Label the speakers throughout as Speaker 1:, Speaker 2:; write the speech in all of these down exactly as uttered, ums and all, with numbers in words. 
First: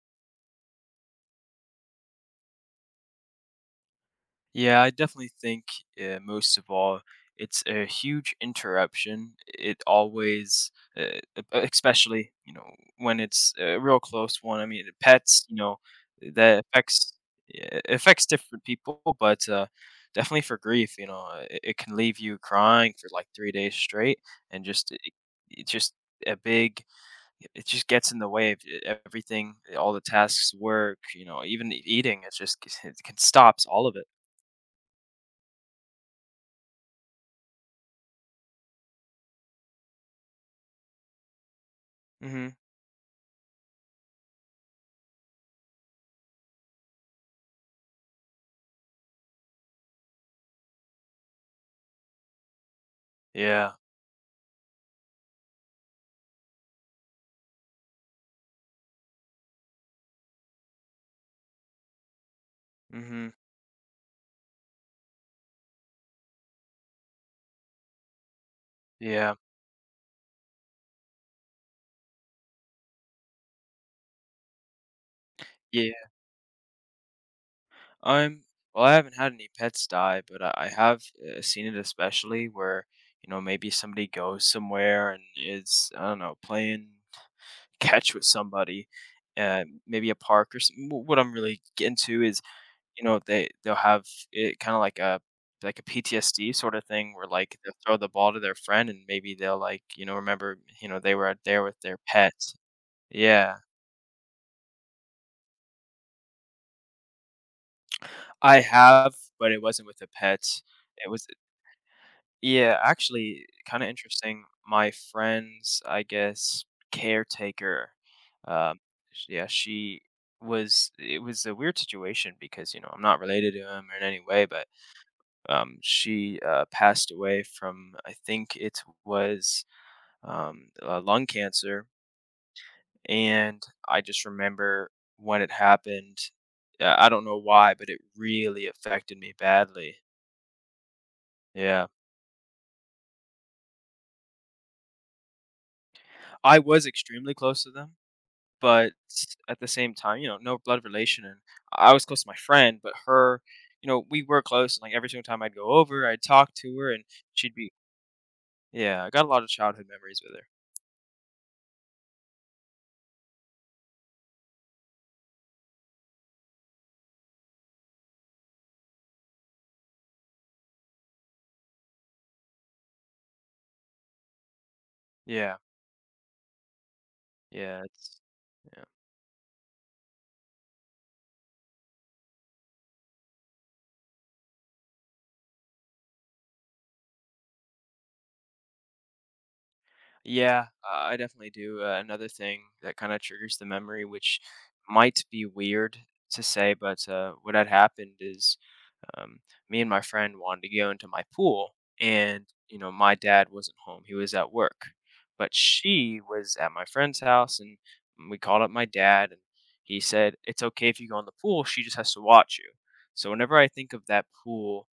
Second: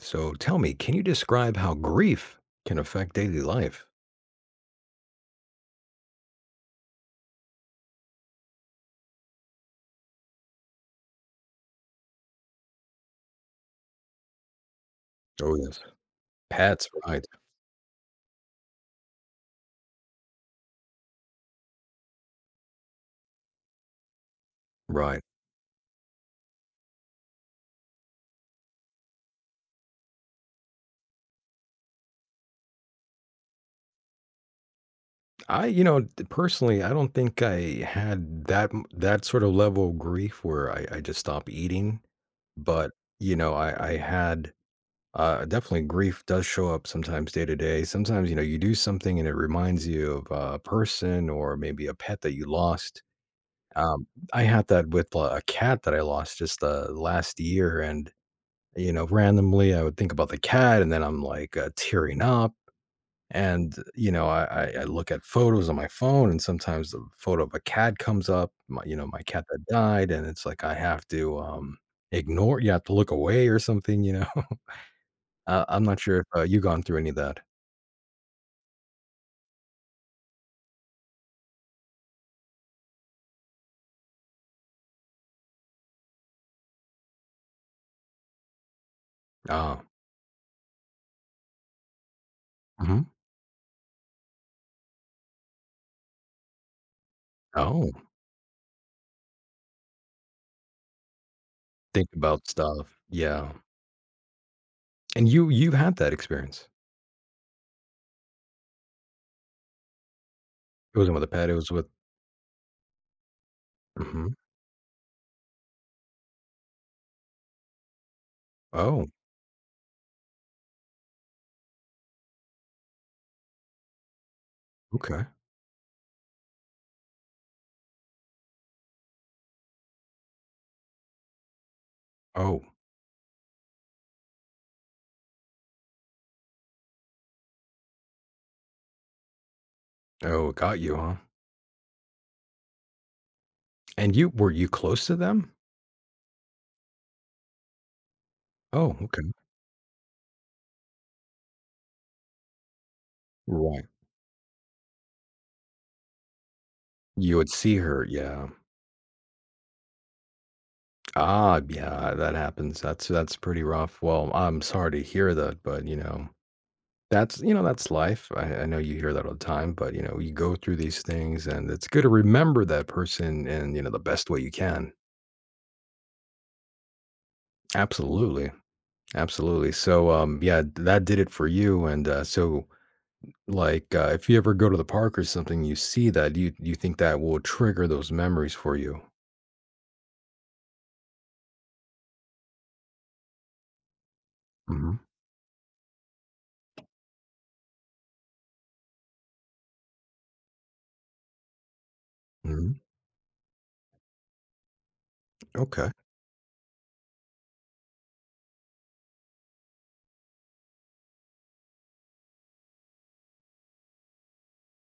Speaker 1: So tell me, can you describe how grief can affect daily life?
Speaker 2: Yeah, I definitely think uh, most of all, it's a huge interruption. It always, uh, e- e, especially you know when it's a real close one. I mean, pets, you
Speaker 1: Oh,
Speaker 2: know,
Speaker 1: yes.
Speaker 2: that
Speaker 1: Pets,
Speaker 2: affects
Speaker 1: right.
Speaker 2: yeah, it affects different people, but uh, definitely for grief, you know, uh, it, it can leave you crying for like three days straight, and just it,
Speaker 1: Right.
Speaker 2: it just a big it just gets in the way of e- everything, all the tasks, work, you know even eating. It just it can stops all of it.
Speaker 1: I, you know, d- personally, I don't think I had that m- that sort of level of grief where I, I just stopped eating.
Speaker 2: Hmm.
Speaker 1: But, you know, I, I had uh, definitely grief does show up sometimes day to day. Sometimes, you know, you do something and it reminds you of a person or maybe a pet that you lost.
Speaker 2: Yeah.
Speaker 1: Um, I had that with uh, a cat that I lost just uh, last year. And you know, randomly, I would think about the cat, and then I'm like uh, tearing up.
Speaker 2: Mhm.
Speaker 1: And you know, I, I I look at photos on my phone, and sometimes the photo of a cat comes up. My, you know, my
Speaker 2: Yeah.
Speaker 1: cat that died, and it's like I have to um ignore. You have to look away or something. You know, uh, I'm
Speaker 2: Yeah.
Speaker 1: not sure if uh, you gone through any of that.
Speaker 2: I'm well, I haven't had any pets die, but I I have, uh, seen it especially where, you know, maybe somebody goes somewhere and is, I don't know, playing catch with somebody, uh,
Speaker 1: Oh.
Speaker 2: maybe a park or some what I'm really into is,
Speaker 1: Hmm.
Speaker 2: you know, they they'll have it kinda like a like a P T S D sorta thing where, like, they'll
Speaker 1: Oh,
Speaker 2: throw the ball to their friend and maybe they'll, like, you know, remember, you know, they were out there with their
Speaker 1: think
Speaker 2: pet.
Speaker 1: about stuff. Yeah,
Speaker 2: Yeah.
Speaker 1: and you you had that experience.
Speaker 2: I have, but it wasn't with a pet.
Speaker 1: It
Speaker 2: It
Speaker 1: wasn't with
Speaker 2: was
Speaker 1: a pet. It was with.
Speaker 2: yeah, actually, kinda
Speaker 1: Hmm.
Speaker 2: interesting. My friend's, I guess, caretaker, um,
Speaker 1: Oh,
Speaker 2: sh yeah, she was it was a weird situation because, you know, I'm not related to him in any way, but,
Speaker 1: okay.
Speaker 2: um, she, uh, passed away from I think it was, um, uh, lung cancer,
Speaker 1: Oh,
Speaker 2: and I just remember when it happened, uh, I don't know why, but it really affected me badly.
Speaker 1: oh, it got you, huh?
Speaker 2: Yeah.
Speaker 1: And you were you close to them?
Speaker 2: I was extremely close to them, but
Speaker 1: Oh, okay.
Speaker 2: at the same time, you know, no blood relation, and I was close to my friend, but her
Speaker 1: Right.
Speaker 2: you know, we were close, and, like, every single time I'd go over, I'd talk to her, and
Speaker 1: You would
Speaker 2: she'd be
Speaker 1: see her, yeah.
Speaker 2: yeah, I got a lot of childhood memories with her.
Speaker 1: Ah, yeah, that happens. That's that's pretty rough. Well, I'm sorry to hear that, but you know, that's you know, that's life. I, I know you hear that all the time, but you know, you go through these things, and it's good to remember that person in, you know, the best way you can.
Speaker 2: Yeah, yeah, it's
Speaker 1: Absolutely.
Speaker 2: yeah.
Speaker 1: Absolutely. So um yeah, th- that did it for you. And uh so like uh, if you ever go to the park or something, you see that you you think that will trigger those memories for you.
Speaker 2: Yeah, I I definitely do. Uh, another thing that kinda triggers the memory, which
Speaker 1: Hmm.
Speaker 2: might be weird to say, but, uh, what had happened is um, me and my friend wanted to go into my pool, and
Speaker 1: Hmm.
Speaker 2: you know my dad wasn't home, he was at work, but
Speaker 1: Okay.
Speaker 2: she was at my friend's house. And we called up my dad, and he said it's okay if you go in the pool, she just has to watch you. So whenever I think of that pool,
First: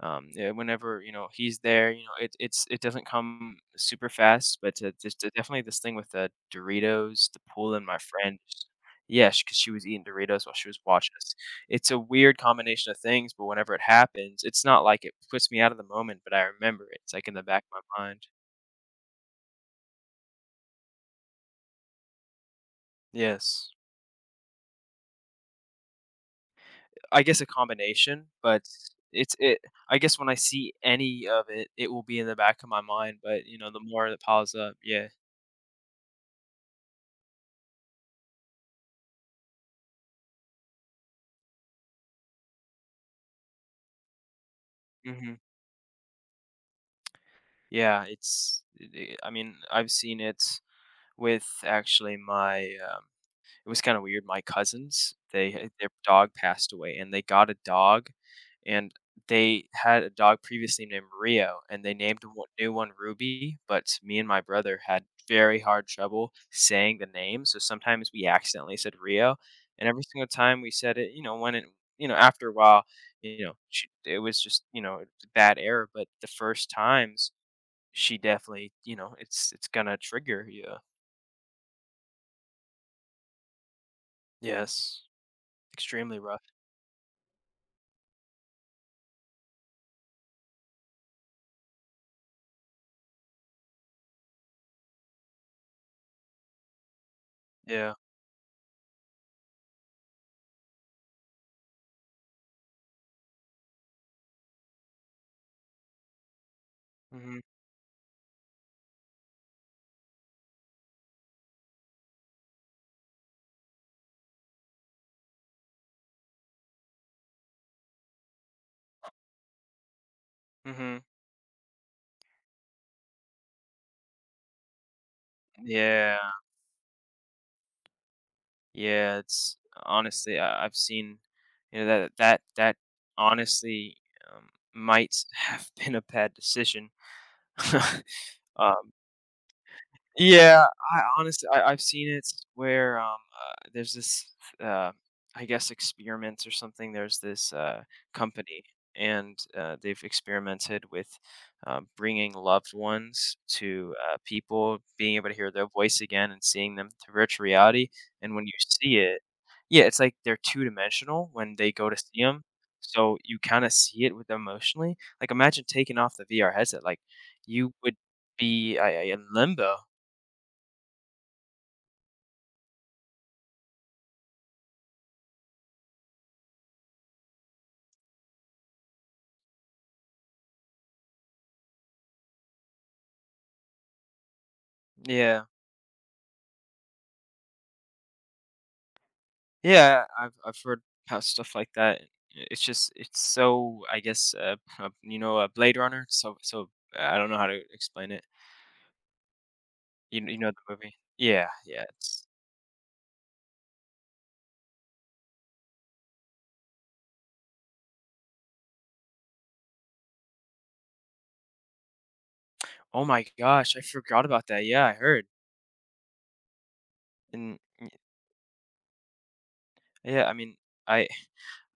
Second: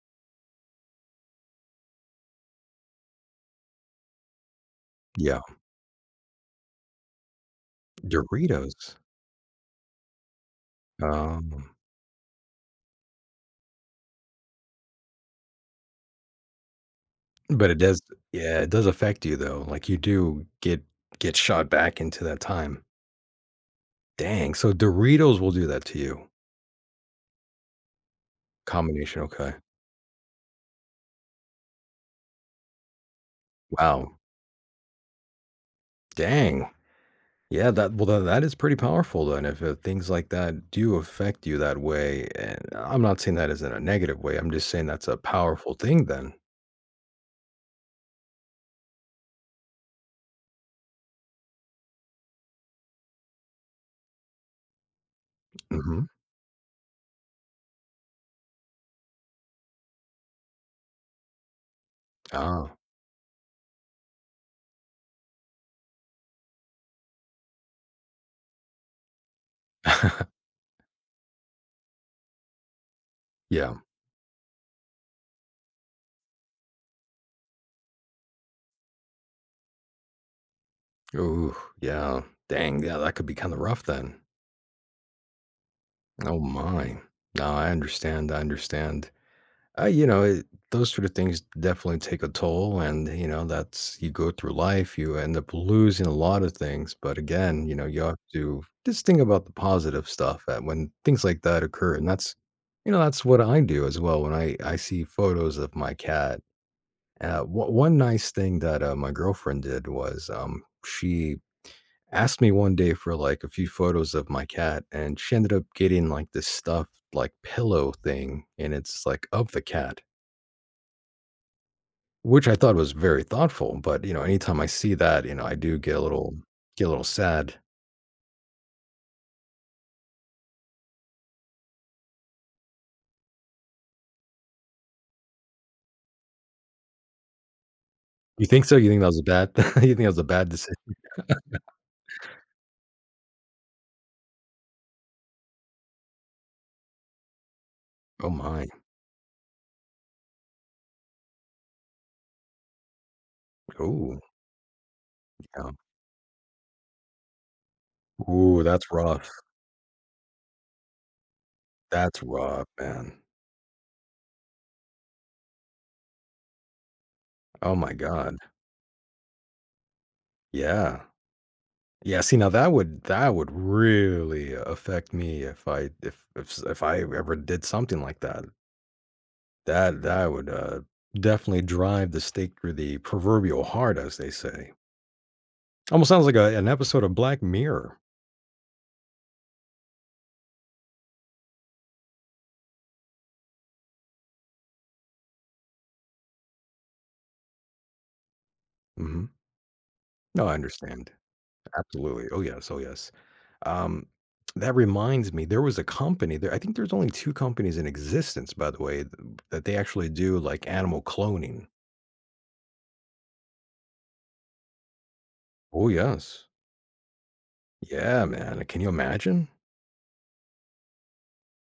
Speaker 2: um, yeah, whenever you know he's there, you know it it's it doesn't come super fast, but uh, just uh,
Speaker 1: Yeah.
Speaker 2: definitely this thing with the Doritos, the pool, and my friend.
Speaker 1: Doritos.
Speaker 2: Yes, because she was eating Doritos while she was watching us.
Speaker 1: Um,
Speaker 2: It's a weird combination of things, but whenever it happens, it's not like it puts me out of the moment, but I remember it. It's like in the back
Speaker 1: but it
Speaker 2: of
Speaker 1: does
Speaker 2: my mind.
Speaker 1: yeah, it does affect you though. Like you do get get shot back into that time.
Speaker 2: Yes.
Speaker 1: Dang, so Doritos will do that to you.
Speaker 2: I guess a combination, but
Speaker 1: Combination,
Speaker 2: it's
Speaker 1: okay.
Speaker 2: it I guess when I see any of it, it will be in the back of my mind, but you know, the more
Speaker 1: Wow.
Speaker 2: that piles up, yeah.
Speaker 1: Dang. Yeah, that well that that is pretty powerful then if, uh, things like that do affect you that way, and I'm not saying that as in a negative way, I'm just saying that's a
Speaker 2: Hmm.
Speaker 1: powerful thing then.
Speaker 2: Yeah, it's it I mean, I've seen it with actually my, um it was kinda weird. My cousins, they had their
Speaker 1: Mhm.
Speaker 2: dog passed away, and they got a dog, and they had a dog previously named Rio, and they named one
Speaker 1: Oh.
Speaker 2: new one Ruby, but me and my brother had very hard trouble saying the name, so sometimes we accidentally said Rio. And every single time we said it, you know, when it you know, after a while, you know,
Speaker 1: Yeah.
Speaker 2: sh it was just, you know, a bad error, but the first times, she definitely you know, it's it's gonna trigger you.
Speaker 1: Ooh, yeah. Dang, yeah, that could be kinda rough then.
Speaker 2: Yes. Extremely
Speaker 1: Oh
Speaker 2: rough.
Speaker 1: my. No, I understand. I understand. Uh, you know, it, those sort of things definitely take a toll. And, you know, that's, you go through life, you end up losing a lot of things. But again, you know,
Speaker 2: Yeah.
Speaker 1: you have to just think about the positive stuff that when things like that occur. And that's, you know, that's what I do as well. When I, I see photos of my cat,
Speaker 2: Mhm.
Speaker 1: uh, wh- one nice thing that uh, my girlfriend did was um, she asked me one day for like a few photos of my cat, and she ended up getting like this stuffed like pillow thing, and it's like of the cat,
Speaker 2: Mhm.
Speaker 1: which I thought was very thoughtful. But you know anytime I see that, you know I do get a
Speaker 2: Yeah.
Speaker 1: little get a little sad.
Speaker 2: Yeah, it's Honestly, I I've seen, you know, that that that honestly, um, might have been a bad decision.
Speaker 1: You think so? You
Speaker 2: Um
Speaker 1: think that was a bad you think that was a bad
Speaker 2: Yeah,
Speaker 1: decision?
Speaker 2: I honestly I I've seen it where, um, uh, there's this, uh, I guess, experiments or something. There's this, uh,
Speaker 1: Oh
Speaker 2: company,
Speaker 1: my.
Speaker 2: and, uh, they've experimented with, um, bringing loved ones to, uh,
Speaker 1: Oh,
Speaker 2: people, being able to hear their
Speaker 1: yeah.
Speaker 2: voice again and seeing them through virtual reality, and when you
Speaker 1: Ooh, that's
Speaker 2: see it
Speaker 1: rough.
Speaker 2: yeah, it's like they're two-dimensional when they go to see
Speaker 1: That's
Speaker 2: them.
Speaker 1: rough,
Speaker 2: So
Speaker 1: man.
Speaker 2: you kinda see it with them emotionally. Like, imagine taking off the V R headset, like, you
Speaker 1: Oh my
Speaker 2: would
Speaker 1: God.
Speaker 2: be, I in limbo.
Speaker 1: Yeah. Yeah. See, now that would that would really affect me if I if if s- if I ever did something like that. That that would, uh, definitely drive the stake through the proverbial heart, as they say.
Speaker 2: Yeah.
Speaker 1: Almost sounds like a an episode of Black Mirror.
Speaker 2: Yeah, I've I've heard about stuff like that. It's just it's so I guess uh, uh, you know uh, Blade Runner. So so uh, I don't know how to explain it.
Speaker 1: Mhm.
Speaker 2: You kn- you
Speaker 1: No,
Speaker 2: know
Speaker 1: I
Speaker 2: the movie?
Speaker 1: understand.
Speaker 2: Yeah, yeah. It's,
Speaker 1: Absolutely. Oh, yes. Oh, yes. Um, that reminds me, there was a company there, I think there's only two companies in existence, by the way, th that they actually do, like, animal cloning.
Speaker 2: oh my gosh, I forgot about that. Yeah, I heard.
Speaker 1: Oh, yes.
Speaker 2: And
Speaker 1: Yeah, man. Can you imagine?
Speaker 2: yeah, I mean, I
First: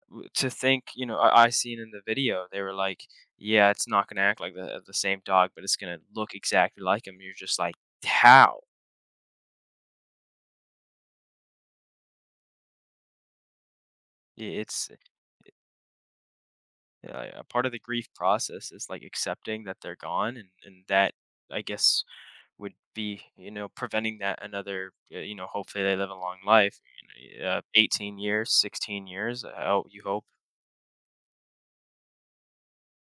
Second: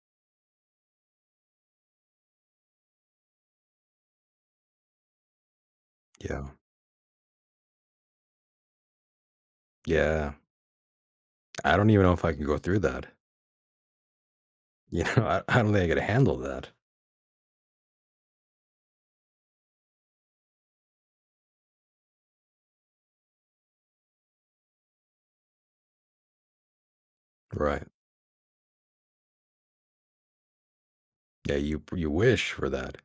Speaker 2: w- to think you know I, I seen in the video they were like, yeah, it's not gonna act like the the same dog, but it's gonna look
Speaker 1: Yeah.
Speaker 2: exactly like him. You're just like, how?
Speaker 1: Yeah. I don't even know if I can go through that.
Speaker 2: Yeah, It's
Speaker 1: You know, I I don't think I could handle that.
Speaker 2: Yeah, yeah, part of the grief process is, like, accepting that they're gone, and and that, I guess, would be, you know, preventing that another, uh, you know, hopefully they live a long life, you know, uh,
Speaker 1: Right.
Speaker 2: eighteen years, sixteen years, I ho you hope.
Speaker 1: Yeah, you you wish for that.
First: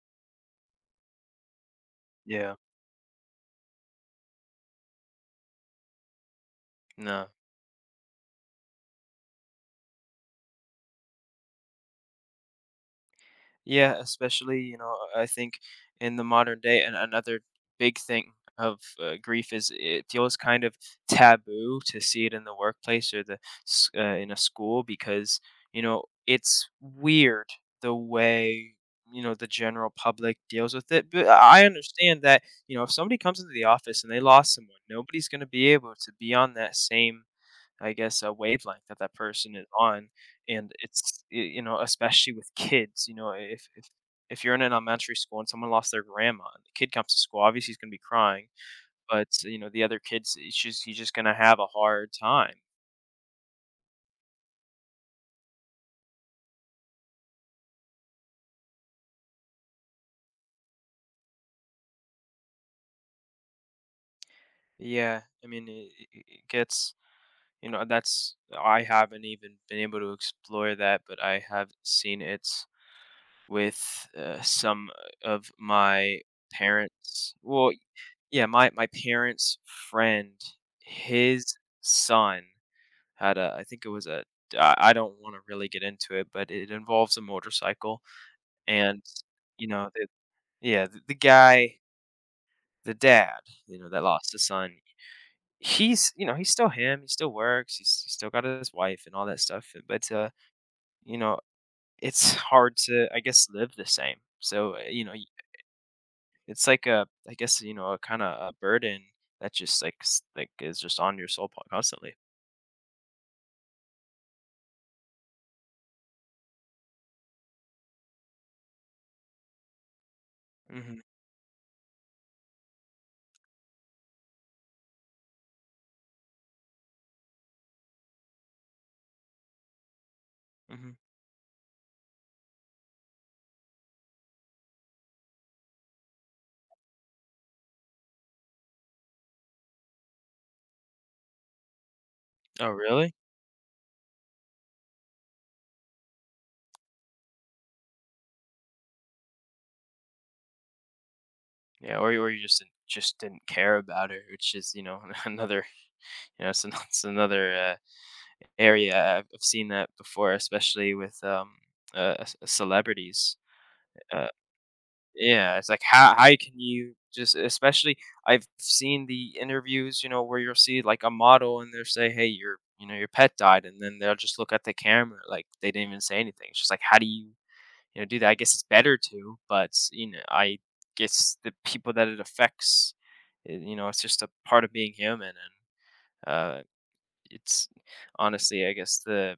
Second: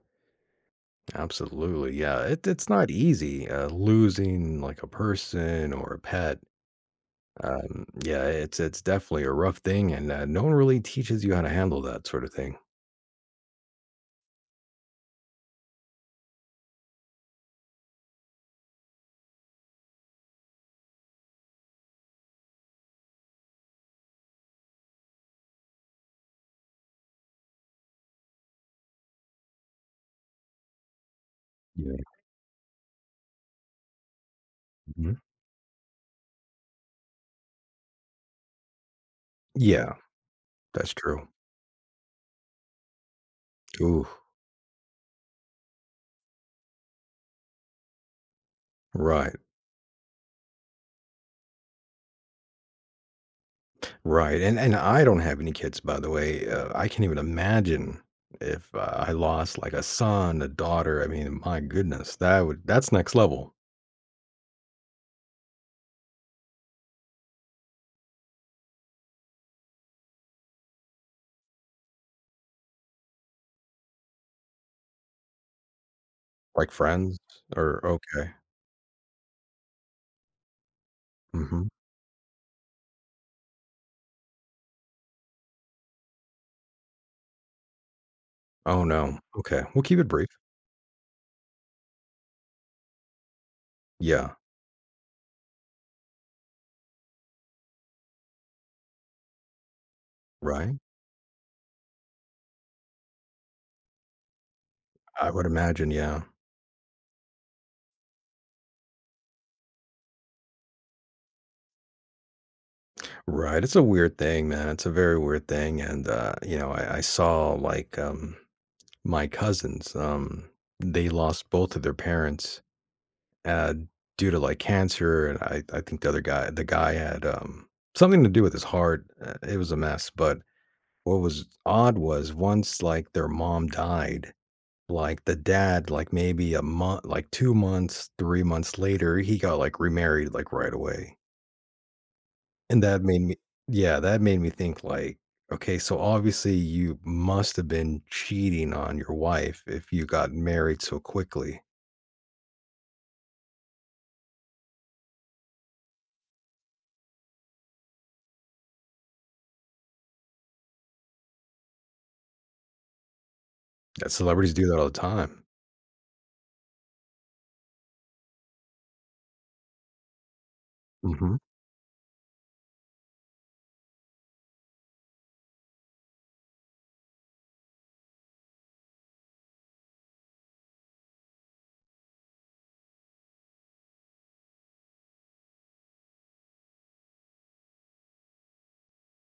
Speaker 1: Absolutely. Yeah. It,
Speaker 2: Yeah.
Speaker 1: it's not easy, uh, losing like a person or a pet.
Speaker 2: No.
Speaker 1: Um, yeah, it's it's definitely a rough thing, and uh, no one really teaches you how to handle that sort of thing.
Speaker 2: Yeah, especially, you know, I think in the modern day, and another big thing of uh, grief is it feels kind of taboo to see it in the workplace or the s- uh, in a school because, you know, it's weird the way, you know, the general public deals with it. But I
Speaker 1: Yeah.
Speaker 2: understand that, you know, if somebody comes into the office and they lost someone,
Speaker 1: Mhm.
Speaker 2: nobody's going to be able to be on that same I guess, a wavelength that that person is
Speaker 1: Yeah,
Speaker 2: on, and
Speaker 1: that's
Speaker 2: it's
Speaker 1: true.
Speaker 2: y you know, especially with kids, you know, if if
Speaker 1: Ooh,
Speaker 2: if you're in an elementary school and someone lost their grandma and the kid comes to school, obviously he's gonna be crying, but,
Speaker 1: right,
Speaker 2: you know, the other kids, it's just he's just gonna have a hard time.
Speaker 1: right. And and I don't have any kids, by the way. Uh, I can't even imagine if uh, I lost like a son, a daughter. I mean, my goodness, that would that's next level.
Speaker 2: Yeah, I mean, it it it gets you know, that's I haven't even been able to explore that, but I have seen it with, uh, some of my
Speaker 1: Like friends,
Speaker 2: parents. Well,
Speaker 1: or okay.
Speaker 2: Yeah, my my parents' friend, his
Speaker 1: Hmm.
Speaker 2: son had a I think it was a I I don't wanna really get into it, but it involves a motorcycle.
Speaker 1: Oh
Speaker 2: And,
Speaker 1: no. Okay,
Speaker 2: you
Speaker 1: we'll
Speaker 2: know,
Speaker 1: keep
Speaker 2: the
Speaker 1: it brief.
Speaker 2: yeah, the the guy, the dad, you know, that lost
Speaker 1: Yeah.
Speaker 2: his son, he's you know, he's still him, he still works, he's he's still got his wife and all that stuff, but, uh,
Speaker 1: Right.
Speaker 2: you know, it's hard to, I guess, live the same. So, uh, you know, y
Speaker 1: I would imagine, yeah.
Speaker 2: it's like a I guess, you know, a kinda a burden that just, like, s like, is just on your soul po constantly.
Speaker 1: Right. It's a weird thing, man. It's a very weird thing. And uh, you know, I, I saw like um my cousins, um,
Speaker 2: Mhm,
Speaker 1: they lost both of their parents uh due to like cancer. And I, I think the other guy the guy had um something to do with his heart. Uh, It was a mess. But
Speaker 2: mhm.
Speaker 1: what was odd was, once like their mom died, like the dad, like maybe a month, like two months, three months later, he got like remarried like right away.
Speaker 2: Oh,
Speaker 1: And that
Speaker 2: really?
Speaker 1: made me yeah, that made me think like, okay, so obviously you must have been cheating on your wife if you got married so quickly.
Speaker 2: Yeah, or you or you just didn't just didn't care about it, which is, you know, another you know, it's ano it's another, uh, area I've I've seen that before, especially with, um, uh, uh, c celebrities.
Speaker 1: Yeah,
Speaker 2: Uh,
Speaker 1: celebrities do that all the time.
Speaker 2: yeah, it's like, how how can you just especially I've seen the interviews, you know, where you'll see, like, a
Speaker 1: Mhm.
Speaker 2: model and they'll say, "Hey, your" you know, "your pet died," and then they'll just look at the camera, like, they didn't even say anything. It's just like, how do you you know, do that. I guess it's better to, but you know, I guess the people that it affects, uh, you know, it's just a part of being human, and uh, it's honestly, I guess, the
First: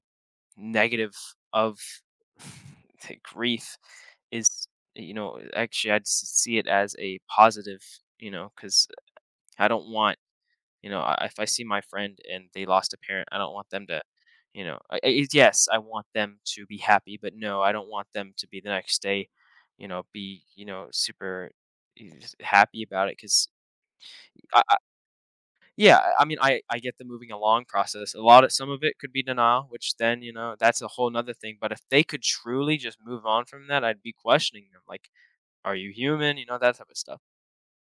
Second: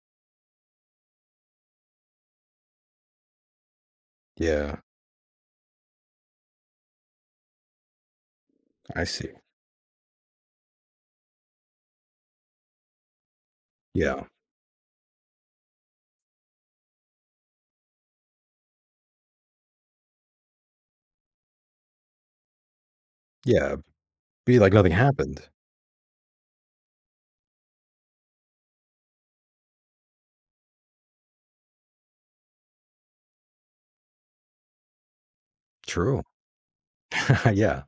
Speaker 2: negative of the grief is,
Speaker 1: Yeah,
Speaker 2: you know, actually, I'd s- see it as a positive, you know, because
Speaker 1: I see.
Speaker 2: I don't want you know, I if I see my friend and they lost a parent, I don't want them to,
Speaker 1: Yeah.
Speaker 2: you know I I yes, I want them to be happy, but no, I don't want them to be the next day, you know, be, you know, super e s happy about it 'cause
Speaker 1: Yeah, be
Speaker 2: I
Speaker 1: like
Speaker 2: I
Speaker 1: nothing happened.
Speaker 2: yeah, I I mean, I I get the moving along process. A lot of some of it could be denial, which then, you know, that's a whole whole 'nother thing, but if they could truly just move on from that, I'd be questioning them, like, "Are you
Speaker 1: True.
Speaker 2: human?" You know, that type of stuff.
Speaker 1: Yeah.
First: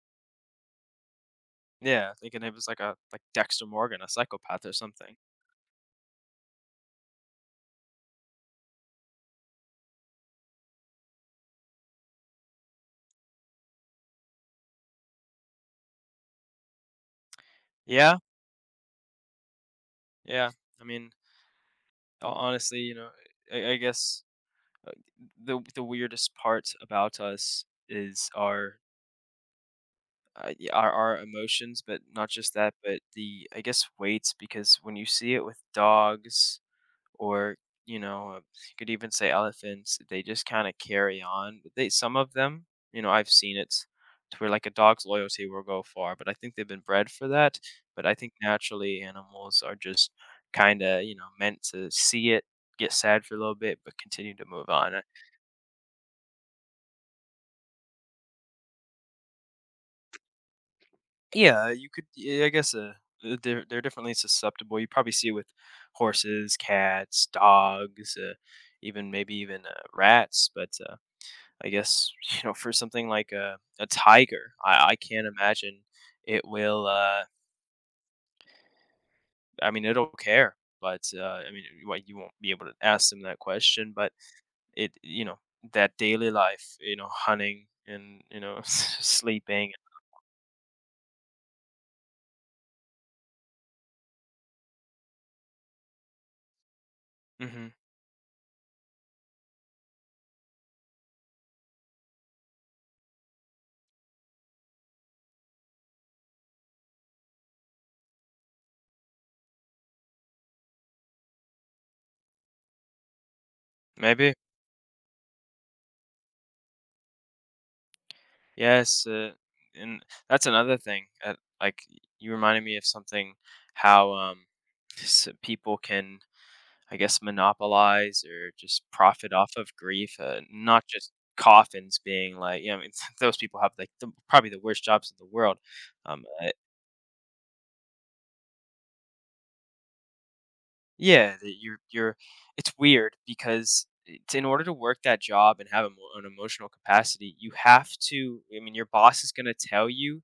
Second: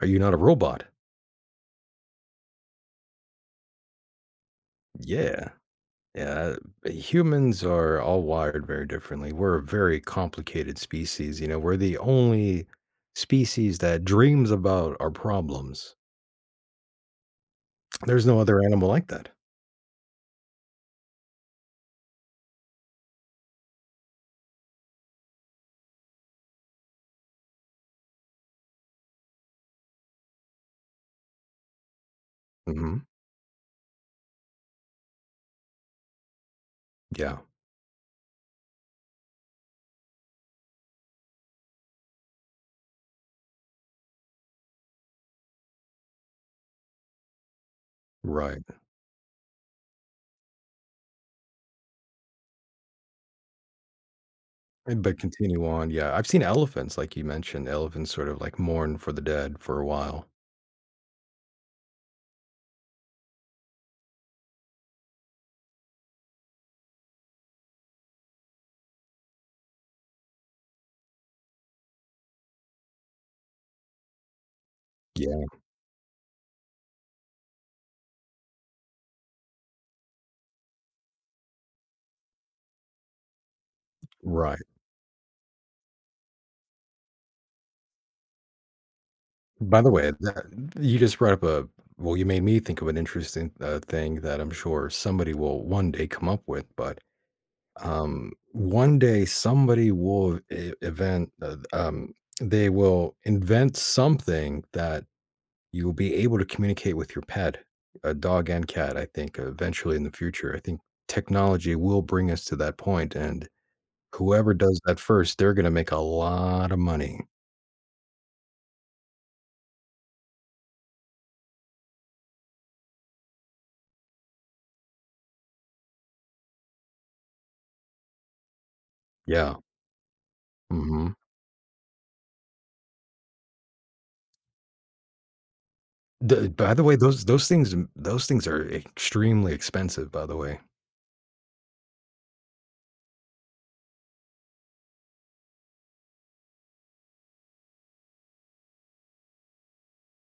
Speaker 1: Are you not a robot?
Speaker 2: Yeah, thinking it was like a like Dexter Morgan, a psychopath or something.
Speaker 1: Yeah. Yeah, eh, humans are all wired very differently. We're a very complicated species, you know, we're the only species that dreams about our problems.
Speaker 2: Yeah.
Speaker 1: There's no other animal like that.
Speaker 2: Yeah, I mean, ho- honestly, you know, I, I guess uh, the the weirdest part about us is our uh, y- our our emotions, but not just that, but
Speaker 1: Mhm.
Speaker 2: the I guess weights because when you see it with dogs
Speaker 1: Yeah.
Speaker 2: or you know, uh, you could even say elephants. They just kind of carry on. They some of them, you know, I've seen it to where like a dog's loyalty will go far, but I think they've been bred for that. But I think
Speaker 1: Right.
Speaker 2: naturally animals are just kind of you know meant to see it, get sad for a little bit, but continue to move on. Uh,
Speaker 1: And but continue on, yeah. I've seen elephants, like you mentioned, elephants sort of, like, mourn for the dead for a while.
Speaker 2: Yeah, you could. Yeah, I guess uh, uh, they're they're definitely susceptible. You probably see with horses, cats, dogs, uh, even maybe even uh, rats, but. Uh, I guess you know for something like a a tiger, I I can't
Speaker 1: Yeah.
Speaker 2: imagine it will. Uh, I mean, it'll care, but uh, I mean, well, you won't be able to ask them that question. But
Speaker 1: Right.
Speaker 2: it, you know, that daily life, you know, hunting and you know, sleeping.
Speaker 1: By the way, that you just brought up a well, you made me think of an interesting, uh, thing that I'm sure somebody will one day come up with. But,
Speaker 2: Hmm.
Speaker 1: um, one day somebody will e event, uh, um, they will invent something that You will be able to communicate with your pet, a dog and cat, I think, eventually in the future. I think technology will bring us to that point, and
Speaker 2: Maybe
Speaker 1: whoever does that first, they're gonna make a lot of money.
Speaker 2: yes, uh, and that's another thing. Uh, like you reminded me of something. How um, s- people can I guess, monopolize or just profit off
Speaker 1: Yeah,
Speaker 2: of grief, uh, not just
Speaker 1: mhm.
Speaker 2: coffins being like, you know, I mean, those people have like the, probably the worst jobs in the world. Um,
Speaker 1: The
Speaker 2: uh,
Speaker 1: By the way, those those things mm, those things are extremely expensive, by the way.
Speaker 2: yeah, that you're you're. it's weird because it's, in order to work that job and have emo- an emotional capacity, you have to. I mean, your boss is going to tell you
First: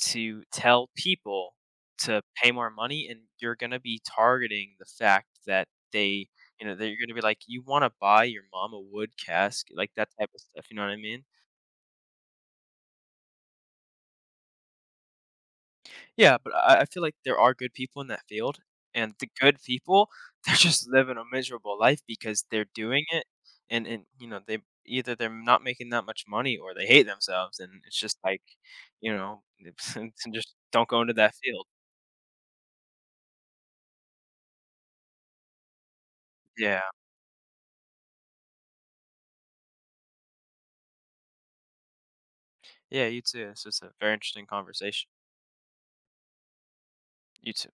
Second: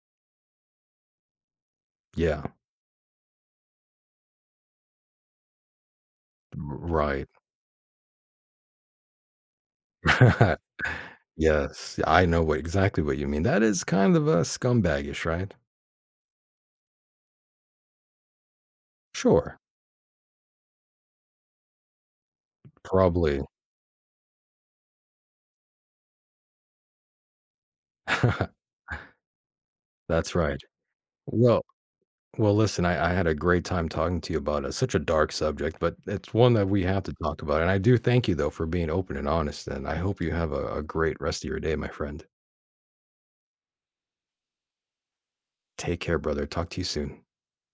Speaker 2: to tell people to
Speaker 1: Yeah,
Speaker 2: pay more money and you're gonna be targeting the fact that they you know, that you're gonna be
Speaker 1: right.
Speaker 2: like, "You wanna buy your mom a wood cask," like that type of stuff, you know what I mean?
Speaker 1: Yes, I know what exactly what you mean. That is kind of a scumbagish, right?
Speaker 2: Yeah, but I I feel like there are good people in that field, and the
Speaker 1: Sure,
Speaker 2: good people, they're just living a miserable life because they're doing it
Speaker 1: probably.
Speaker 2: and and, you know, they either they're not making that much money or they hate themselves, and it's just like, you know, it's
Speaker 1: That's
Speaker 2: just
Speaker 1: right.
Speaker 2: don't go into that
Speaker 1: Well
Speaker 2: field.
Speaker 1: Well, listen, I, I had a great time talking to you about it. It's such a dark subject, but it's one that
Speaker 2: Yeah.
Speaker 1: we have to talk about. And I do thank you, though, for being open and honest. And I hope you have a, a great rest of your day, my friend.
Speaker 2: Yeah, you too. This was a very interesting conversation.
Speaker 1: Take care, brother. Talk to you soon.
Speaker 2: You too.